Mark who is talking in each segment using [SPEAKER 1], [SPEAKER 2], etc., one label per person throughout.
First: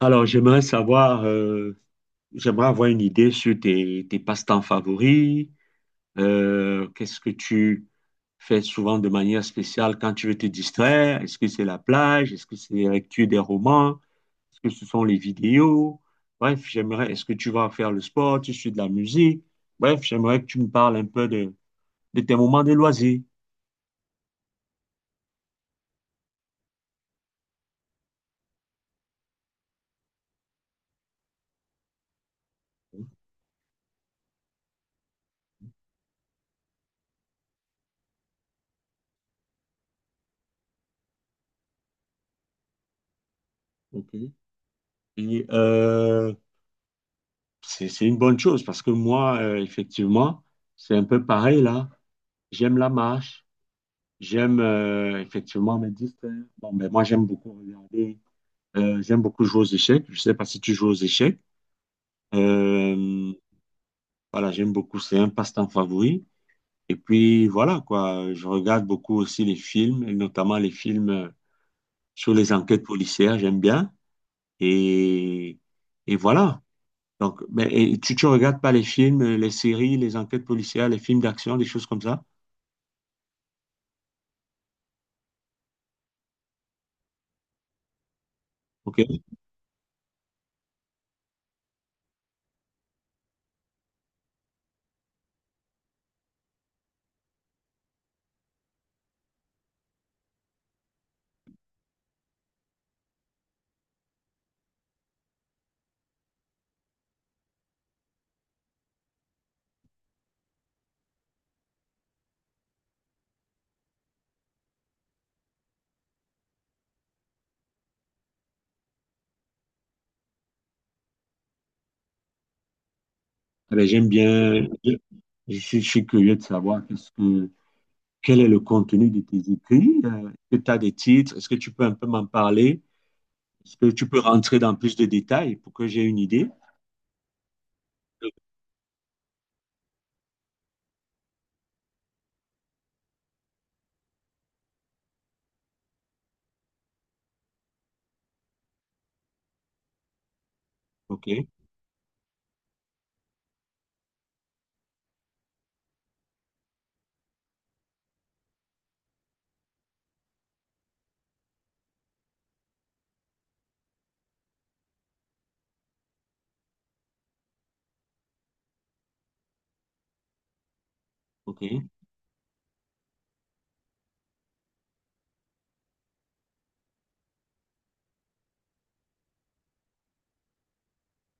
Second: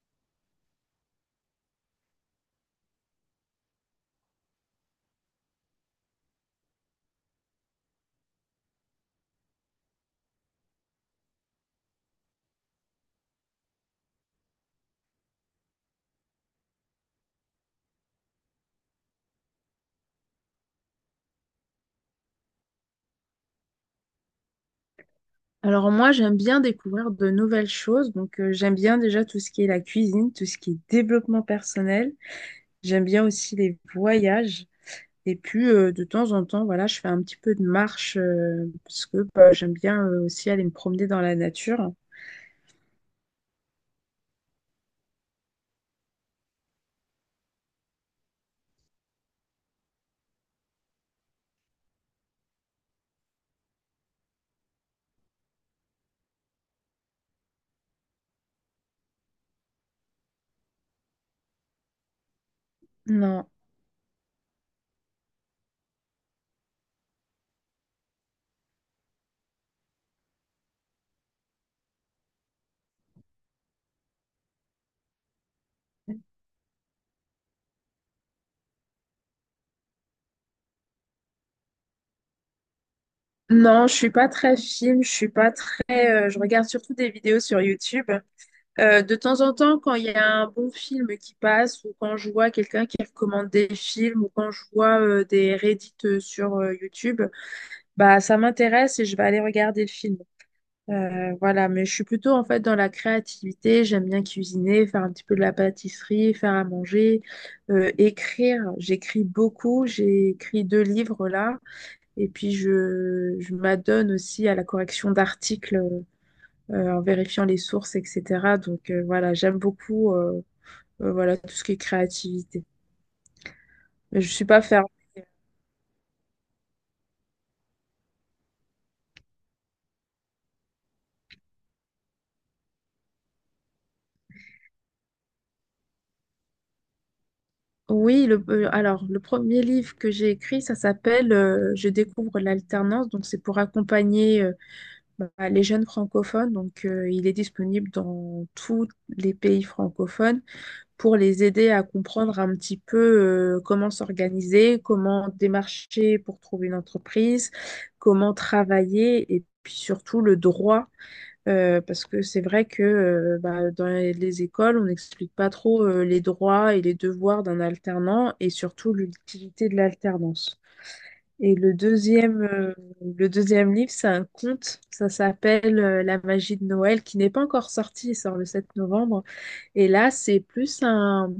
[SPEAKER 1] Alors, j'aimerais savoir, j'aimerais avoir une idée sur tes passe-temps favoris. Qu'est-ce que tu fais souvent de manière spéciale quand tu veux te distraire? Est-ce que c'est la plage? Est-ce que c'est la lecture des romans? Est-ce que ce sont les vidéos? Bref, j'aimerais, est-ce que tu vas faire le sport? Tu suis de la musique? Bref, j'aimerais que tu me parles un peu de tes moments de loisirs.
[SPEAKER 2] Alors moi, j'aime bien découvrir de nouvelles choses. Donc j'aime bien déjà tout ce qui est la cuisine, tout ce qui est développement personnel. J'aime bien aussi les voyages. Et puis de temps en temps, voilà, je fais un petit peu de marche parce que bah, j'aime bien aussi aller me promener dans la nature.
[SPEAKER 1] Ok. Et c'est une bonne chose parce que moi, effectivement, c'est un peu pareil là. J'aime la marche, j'aime effectivement me distraire. Bon, ben moi j'aime beaucoup regarder, j'aime beaucoup jouer aux échecs. Je sais pas si tu joues aux échecs. Euh,
[SPEAKER 2] Non.
[SPEAKER 1] voilà, j'aime beaucoup, c'est un passe-temps favori. Et puis voilà quoi, je regarde beaucoup aussi les films, et notamment les films sur les enquêtes policières, j'aime bien. Et, et voilà. Donc, ben, et tu regardes pas les films, les séries, les enquêtes policières, les films d'action, des choses comme ça?
[SPEAKER 2] Non, je suis pas très film, je suis pas très je regarde surtout des vidéos sur YouTube. De
[SPEAKER 1] Ok.
[SPEAKER 2] temps en temps, quand il y a un bon film qui passe, ou quand je vois quelqu'un qui recommande des films, ou quand je vois des Reddit sur YouTube, bah ça m'intéresse et je vais aller regarder le film. Voilà, mais je suis plutôt en fait dans la créativité. J'aime bien cuisiner, faire un petit peu de la pâtisserie, faire à manger, écrire. J'écris beaucoup. J'ai écrit deux livres là, et puis je m'adonne aussi à la correction d'articles en vérifiant les sources, etc. Donc voilà, j'aime beaucoup voilà, tout ce qui est créativité.
[SPEAKER 1] Eh bien,
[SPEAKER 2] Mais je suis pas fermée.
[SPEAKER 1] je suis curieux de savoir qu'est-ce que, quel est le contenu de tes écrits. Est-ce que tu as des titres? Est-ce que tu peux un peu m'en parler? Est-ce que tu peux rentrer dans plus de détails pour que j'ai une idée?
[SPEAKER 2] Oui, alors le premier livre que j'ai écrit, ça s'appelle Je découvre l'alternance. Donc c'est pour accompagner bah, les jeunes francophones. Donc il est disponible dans tous les pays francophones pour
[SPEAKER 1] Ok,
[SPEAKER 2] les aider à comprendre un petit peu comment s'organiser, comment démarcher pour trouver une entreprise, comment travailler et puis surtout le droit. Parce que c'est vrai que bah, dans les écoles, on n'explique pas trop les droits et les devoirs d'un alternant et surtout l'utilité de l'alternance. Et
[SPEAKER 1] ok.
[SPEAKER 2] le deuxième livre, c'est un conte, ça s'appelle La magie de Noël, qui n'est pas encore sorti, il sort le 7 novembre. Et là, c'est plus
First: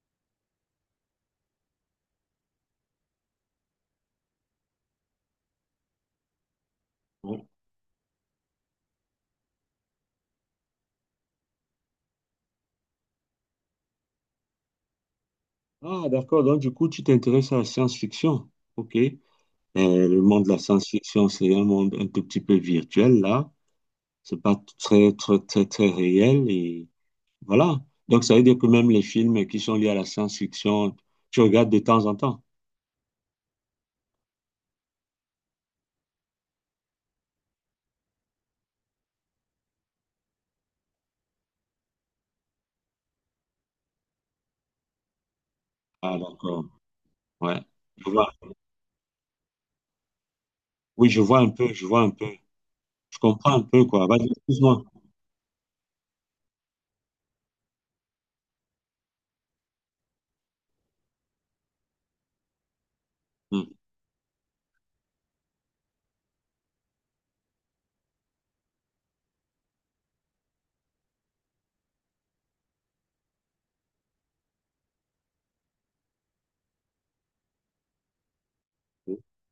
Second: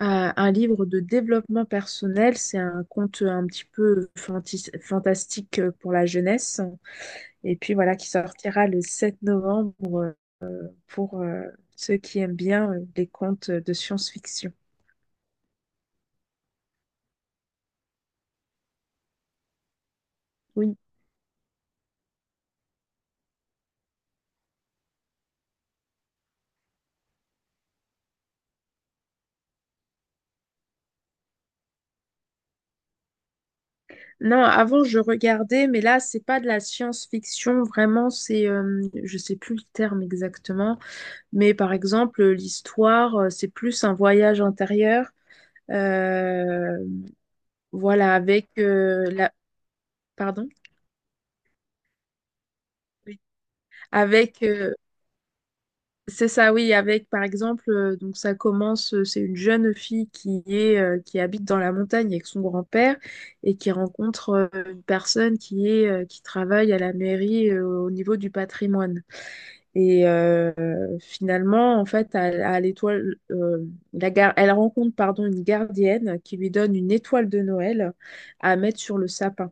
[SPEAKER 2] un livre de développement personnel, c'est un conte un petit peu fantastique pour la jeunesse.
[SPEAKER 1] Bon.
[SPEAKER 2] Et puis voilà, qui sortira le 7 novembre. Pour ceux qui aiment bien les contes de science-fiction.
[SPEAKER 1] Ah, d'accord. Donc, du coup, tu t'intéresses à la science-fiction. Ok. Le monde de la
[SPEAKER 2] Oui.
[SPEAKER 1] science-fiction, c'est un monde un tout petit peu virtuel, là. C'est pas très, très, très, très réel. Et voilà. Donc, ça veut dire que même les films qui sont liés à la science-fiction, tu regardes de temps en temps.
[SPEAKER 2] Non, avant je regardais, mais là c'est pas de la science-fiction vraiment, je sais plus le terme exactement, mais par exemple l'histoire, c'est plus un voyage intérieur,
[SPEAKER 1] Ah, d'accord.
[SPEAKER 2] euh,
[SPEAKER 1] Ouais. Je
[SPEAKER 2] voilà,
[SPEAKER 1] vois.
[SPEAKER 2] avec pardon,
[SPEAKER 1] Oui, je vois un peu, je vois un peu.
[SPEAKER 2] Oui.
[SPEAKER 1] Je comprends un peu, quoi. Vas-y,
[SPEAKER 2] avec
[SPEAKER 1] excuse-moi.
[SPEAKER 2] C'est ça, oui, avec par exemple, donc ça commence, c'est une jeune fille qui habite dans la montagne avec son grand-père et qui
[SPEAKER 1] Hum.
[SPEAKER 2] rencontre une personne qui travaille à la mairie au niveau du patrimoine. Et finalement, en fait, à l'étoile, elle rencontre pardon une gardienne qui lui donne une étoile de Noël à mettre sur le sapin.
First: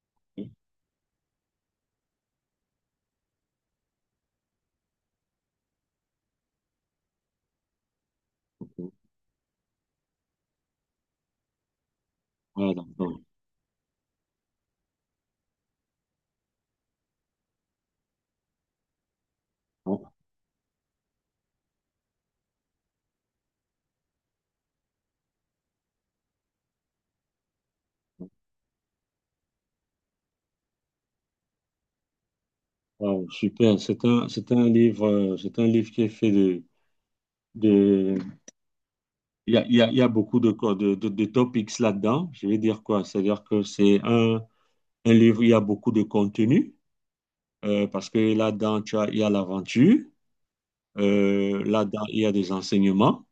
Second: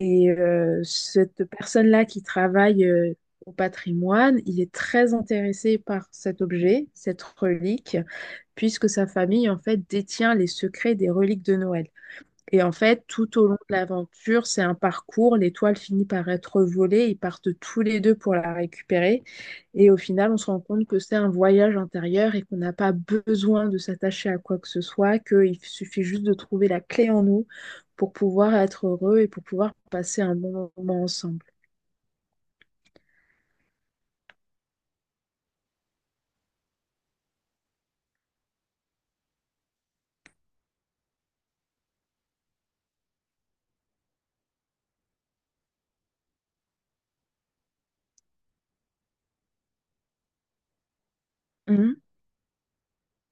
[SPEAKER 2] Et cette personne-là qui travaille au patrimoine, il est très intéressé par cet objet, cette relique, puisque sa famille, en fait, détient les secrets des reliques de Noël. Et en
[SPEAKER 1] Ouais,
[SPEAKER 2] fait,
[SPEAKER 1] d'accord.
[SPEAKER 2] tout au long de l'aventure, c'est un parcours. L'étoile finit par être volée. Ils partent tous les deux pour la récupérer. Et au
[SPEAKER 1] Bon.
[SPEAKER 2] final, on se rend compte que c'est un voyage intérieur et qu'on n'a pas besoin de s'attacher à quoi que ce soit, qu'il suffit juste de trouver la clé en nous pour pouvoir être heureux et pour pouvoir passer un bon moment ensemble.
[SPEAKER 1] Wow, super. C'est un livre qui est fait de, il y a beaucoup de, co- de topics là-dedans. Je vais dire quoi? C'est-à-dire que un livre, il y a beaucoup de contenu, parce que là-dedans, il y a l'aventure,
[SPEAKER 2] Mhm,
[SPEAKER 1] là-dedans, il y a des enseignements,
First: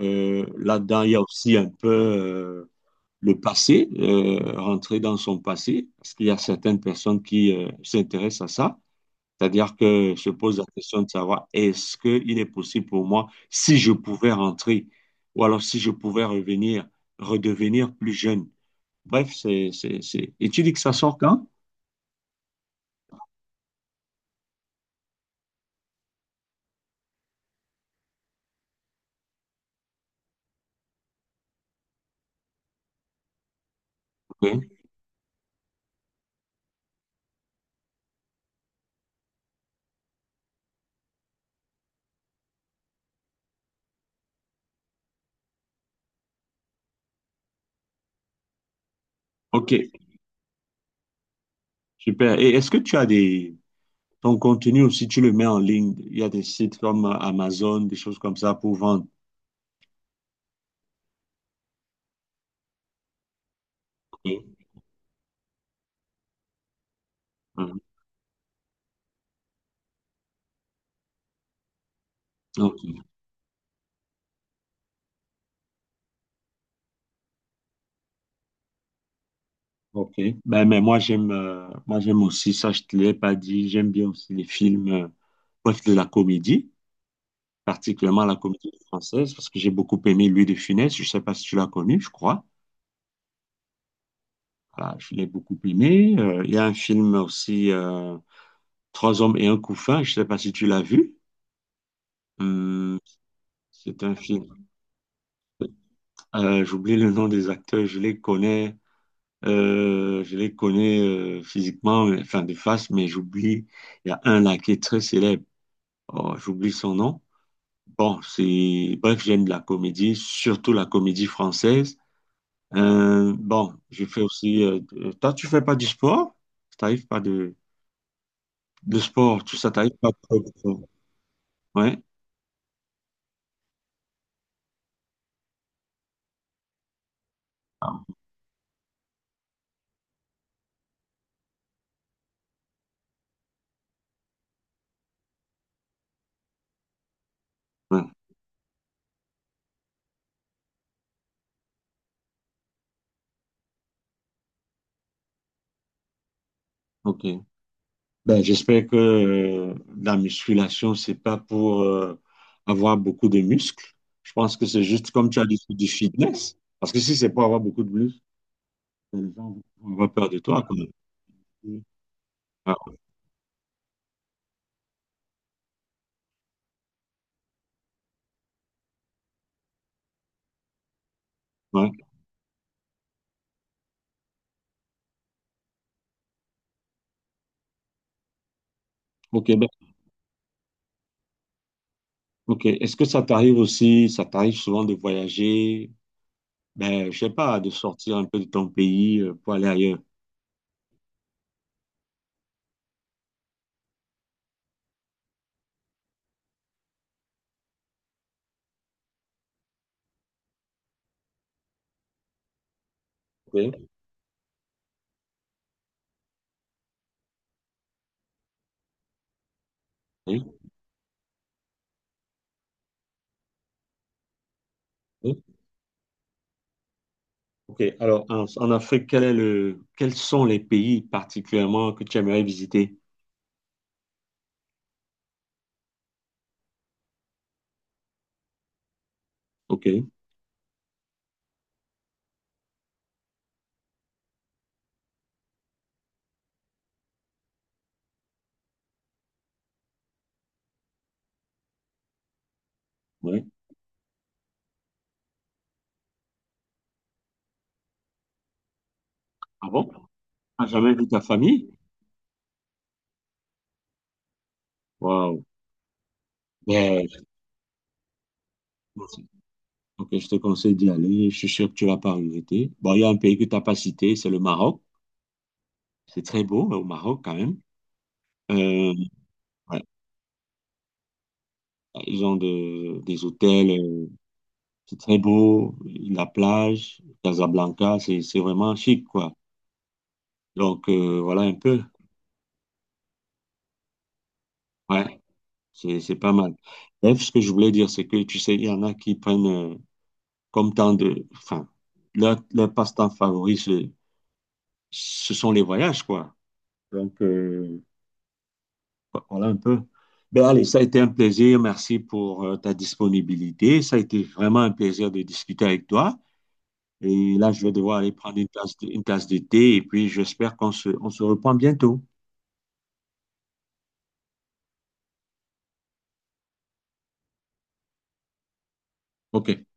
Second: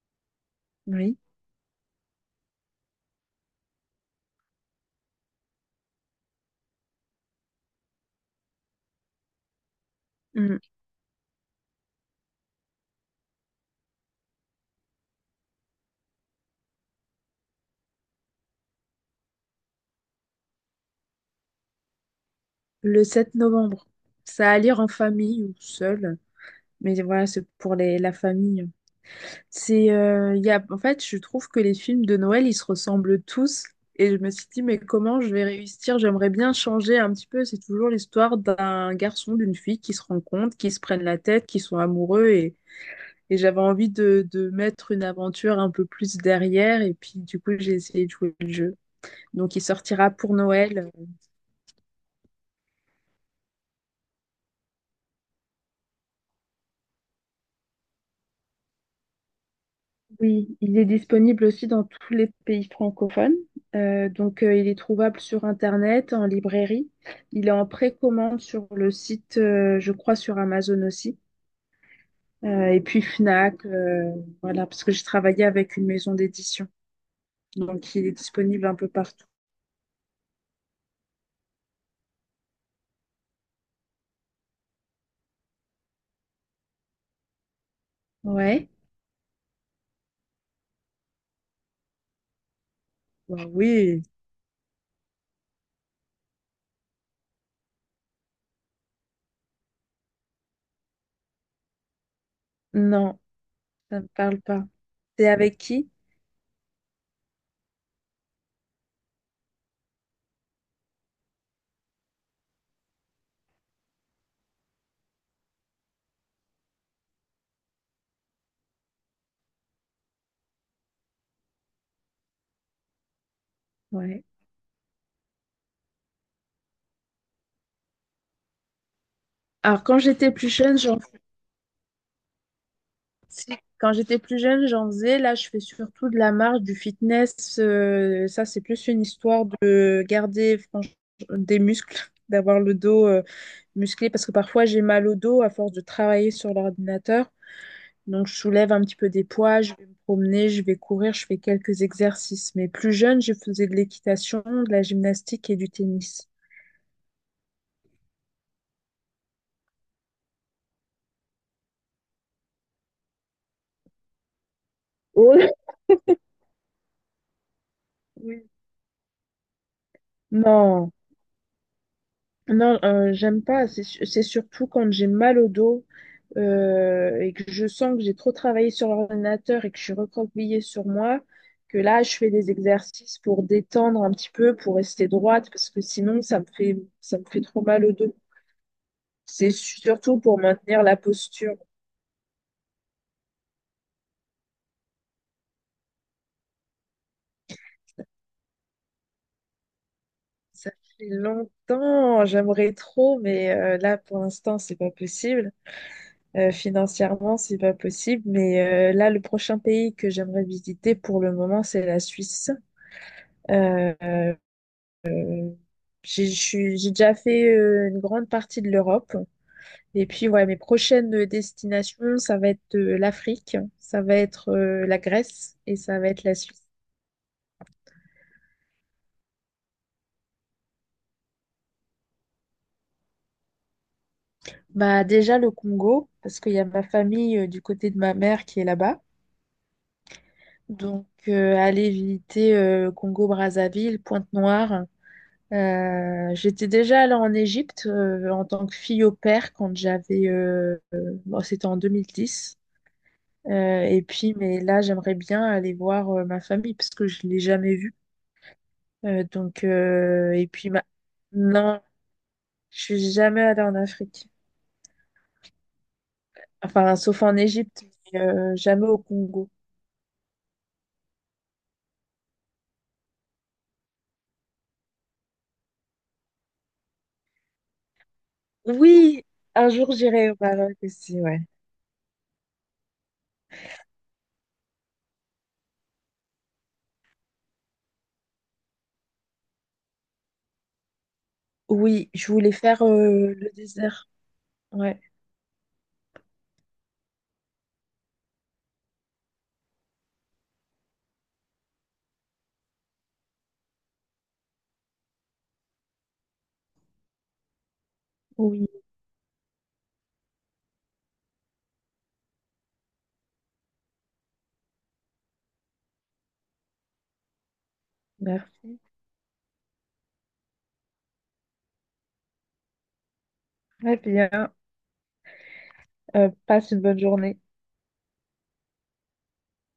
[SPEAKER 1] là-dedans, il y
[SPEAKER 2] oui.
[SPEAKER 1] a aussi un peu, le passé, rentrer dans son passé, parce qu'il y a certaines personnes qui s'intéressent à ça, c'est-à-dire que se pose
[SPEAKER 2] Mhm.
[SPEAKER 1] la question de savoir est-ce qu'il est possible pour moi, si je pouvais rentrer, ou alors si je pouvais revenir, redevenir plus jeune. Bref, c'est... Et tu dis que ça sort quand?
[SPEAKER 2] Le 7 novembre. Ça à lire en famille ou seul. Mais voilà, c'est pour les, la famille. Il y a, en fait, je trouve que les films de Noël, ils se ressemblent tous. Et je me suis dit,
[SPEAKER 1] Ok,
[SPEAKER 2] mais comment je vais réussir? J'aimerais bien changer un petit peu. C'est toujours l'histoire d'un garçon, d'une fille qui se rencontrent, qui se prennent la tête, qui sont amoureux. Et j'avais envie de mettre une aventure un peu plus derrière. Et puis, du coup, j'ai essayé de jouer le jeu. Donc, il
[SPEAKER 1] Ok,
[SPEAKER 2] sortira pour Noël.
[SPEAKER 1] super. Et est-ce que tu as des... Ton contenu aussi, tu le mets en ligne. Il y a des sites comme Amazon, des choses comme ça pour vendre.
[SPEAKER 2] Oui, il est disponible aussi dans tous les pays francophones. Donc,
[SPEAKER 1] Ok.
[SPEAKER 2] il est trouvable sur Internet, en librairie. Il est en
[SPEAKER 1] Mhm.
[SPEAKER 2] précommande sur le site, je crois, sur Amazon aussi.
[SPEAKER 1] Ok.
[SPEAKER 2] Et puis Fnac, voilà, parce que j'ai travaillé avec une maison d'édition. Donc, il est disponible un peu partout.
[SPEAKER 1] Ok. Ben, mais moi, j'aime aussi, ça, je te l'ai pas dit, j'aime bien aussi les films, bref, de la comédie, particulièrement la
[SPEAKER 2] Ouais.
[SPEAKER 1] comédie française, parce que j'ai beaucoup aimé Louis de Funès. Je sais pas si tu l'as connu, je crois.
[SPEAKER 2] Bah oui.
[SPEAKER 1] Voilà, je l'ai beaucoup aimé. Il y a un film aussi, Trois hommes et un couffin, je sais pas si tu l'as vu. Hum,
[SPEAKER 2] Non, ça
[SPEAKER 1] c'est
[SPEAKER 2] me
[SPEAKER 1] un
[SPEAKER 2] parle
[SPEAKER 1] film.
[SPEAKER 2] pas. C'est avec qui?
[SPEAKER 1] J'oublie le nom des acteurs, je les connais. Je les connais physiquement, mais- enfin de face, mais j'oublie. Il y a un là qui est très célèbre. Oh, j'oublie son nom. Bon, c'est... Bref, j'aime la comédie, surtout la comédie française. Bon, je fais
[SPEAKER 2] Ouais.
[SPEAKER 1] aussi... toi, tu fais pas du sport? T'arrives pas de... de sport, tout ça,
[SPEAKER 2] Alors,
[SPEAKER 1] t'arrives
[SPEAKER 2] quand
[SPEAKER 1] pas
[SPEAKER 2] j'étais plus jeune,
[SPEAKER 1] de...
[SPEAKER 2] je...
[SPEAKER 1] Ouais,
[SPEAKER 2] Si, quand j'étais plus jeune, j'en faisais. Là, je fais surtout de la marche, du fitness. Ça, c'est plus une histoire de garder des muscles, d'avoir le dos musclé. Parce que parfois, j'ai mal au dos à force de travailler sur l'ordinateur.
[SPEAKER 1] ouais,
[SPEAKER 2] Donc, je soulève un petit peu des poids, je vais me promener, je vais courir, je fais quelques exercices. Mais plus jeune, je faisais de l'équitation, de la gymnastique et du tennis.
[SPEAKER 1] ok. Ben, j'espère que la musculation, c'est pas pour avoir beaucoup de muscles. Je pense que c'est juste comme tu as
[SPEAKER 2] Oh,
[SPEAKER 1] dit, c'est du fitness. Parce que si c'est pour avoir beaucoup de muscles,
[SPEAKER 2] oui.
[SPEAKER 1] les gens vont avoir peur de toi quand même.
[SPEAKER 2] Non.
[SPEAKER 1] Ah,
[SPEAKER 2] Non, j'aime pas. C'est surtout quand j'ai mal au dos et que je sens que j'ai trop travaillé sur l'ordinateur et que je suis recroquevillée sur moi, que
[SPEAKER 1] ouais.
[SPEAKER 2] là, je fais des exercices pour détendre un petit peu, pour rester droite, parce que sinon, ça me fait trop mal au dos.
[SPEAKER 1] Ok,
[SPEAKER 2] C'est
[SPEAKER 1] ben,
[SPEAKER 2] surtout pour maintenir la posture.
[SPEAKER 1] ok. Est-ce que ça t'arrive aussi, ça t'arrive souvent de voyager, ben, je sais pas, de sortir un peu de ton pays pour aller ailleurs?
[SPEAKER 2] Ça fait longtemps, j'aimerais trop, mais là, pour l'instant, c'est pas possible. Financièrement, c'est pas possible. Mais là, le prochain pays que j'aimerais visiter pour le moment, c'est la Suisse.
[SPEAKER 1] Ok.
[SPEAKER 2] Euh, euh, j'ai déjà fait une grande partie de l'Europe. Et puis,
[SPEAKER 1] Oui,
[SPEAKER 2] ouais, mes prochaines destinations, ça va être l'Afrique, ça va être la
[SPEAKER 1] oui.
[SPEAKER 2] Grèce et ça va être la Suisse.
[SPEAKER 1] Ok. Alors, en Afrique, quels sont les pays particulièrement que tu aimerais visiter?
[SPEAKER 2] Bah, déjà le Congo, parce qu'il y a ma famille du côté de ma mère qui est là-bas.
[SPEAKER 1] Ok.
[SPEAKER 2] Donc, aller visiter Congo-Brazzaville, Pointe-Noire. J'étais déjà allée en Égypte en tant que fille au père quand j'avais... bon, c'était en 2010.
[SPEAKER 1] Ouais.
[SPEAKER 2] Et puis, mais là, j'aimerais bien aller voir ma famille parce que je l'ai jamais vue. Donc,
[SPEAKER 1] Ah bon?
[SPEAKER 2] et
[SPEAKER 1] T'as
[SPEAKER 2] puis, ma...
[SPEAKER 1] jamais vu ta famille?
[SPEAKER 2] non, je suis jamais allée en Afrique.
[SPEAKER 1] Waouh.
[SPEAKER 2] Enfin,
[SPEAKER 1] Ben, je
[SPEAKER 2] sauf en Égypte, mais, jamais au
[SPEAKER 1] te conseille-
[SPEAKER 2] Congo.
[SPEAKER 1] ok, je te conseille d'y aller. Je suis sûr que tu vas pas regretter. Bon, il y a un pays que t'as pas cité, c'est le Maroc. C'est très beau, au Maroc quand même. Euh,
[SPEAKER 2] Oui, un
[SPEAKER 1] ouais.
[SPEAKER 2] jour, j'irai au Maroc aussi, ouais.
[SPEAKER 1] Ils ont de- des hôtels. C'est très beau, la plage, Casablanca, c'est vraiment chic, quoi. Donc, voilà un peu.
[SPEAKER 2] Oui, je voulais faire le désert. Ouais,
[SPEAKER 1] Ouais, c'est pas mal. Bref, ce que je voulais dire, c'est que, tu sais, il y en a qui prennent comme temps de... Enfin, leur passe-temps favori, ce sont les voyages, quoi. Donc,
[SPEAKER 2] oui,
[SPEAKER 1] voilà un peu. Ben allez, ça a été un plaisir. Merci pour ta disponibilité. Ça a été vraiment un plaisir de discuter avec toi. Et là, je vais devoir aller prendre une tasse
[SPEAKER 2] merci.
[SPEAKER 1] une tasse de thé et puis j'espère on se reprend bientôt.
[SPEAKER 2] Très bien. Passe une bonne journée.
[SPEAKER 1] Ok.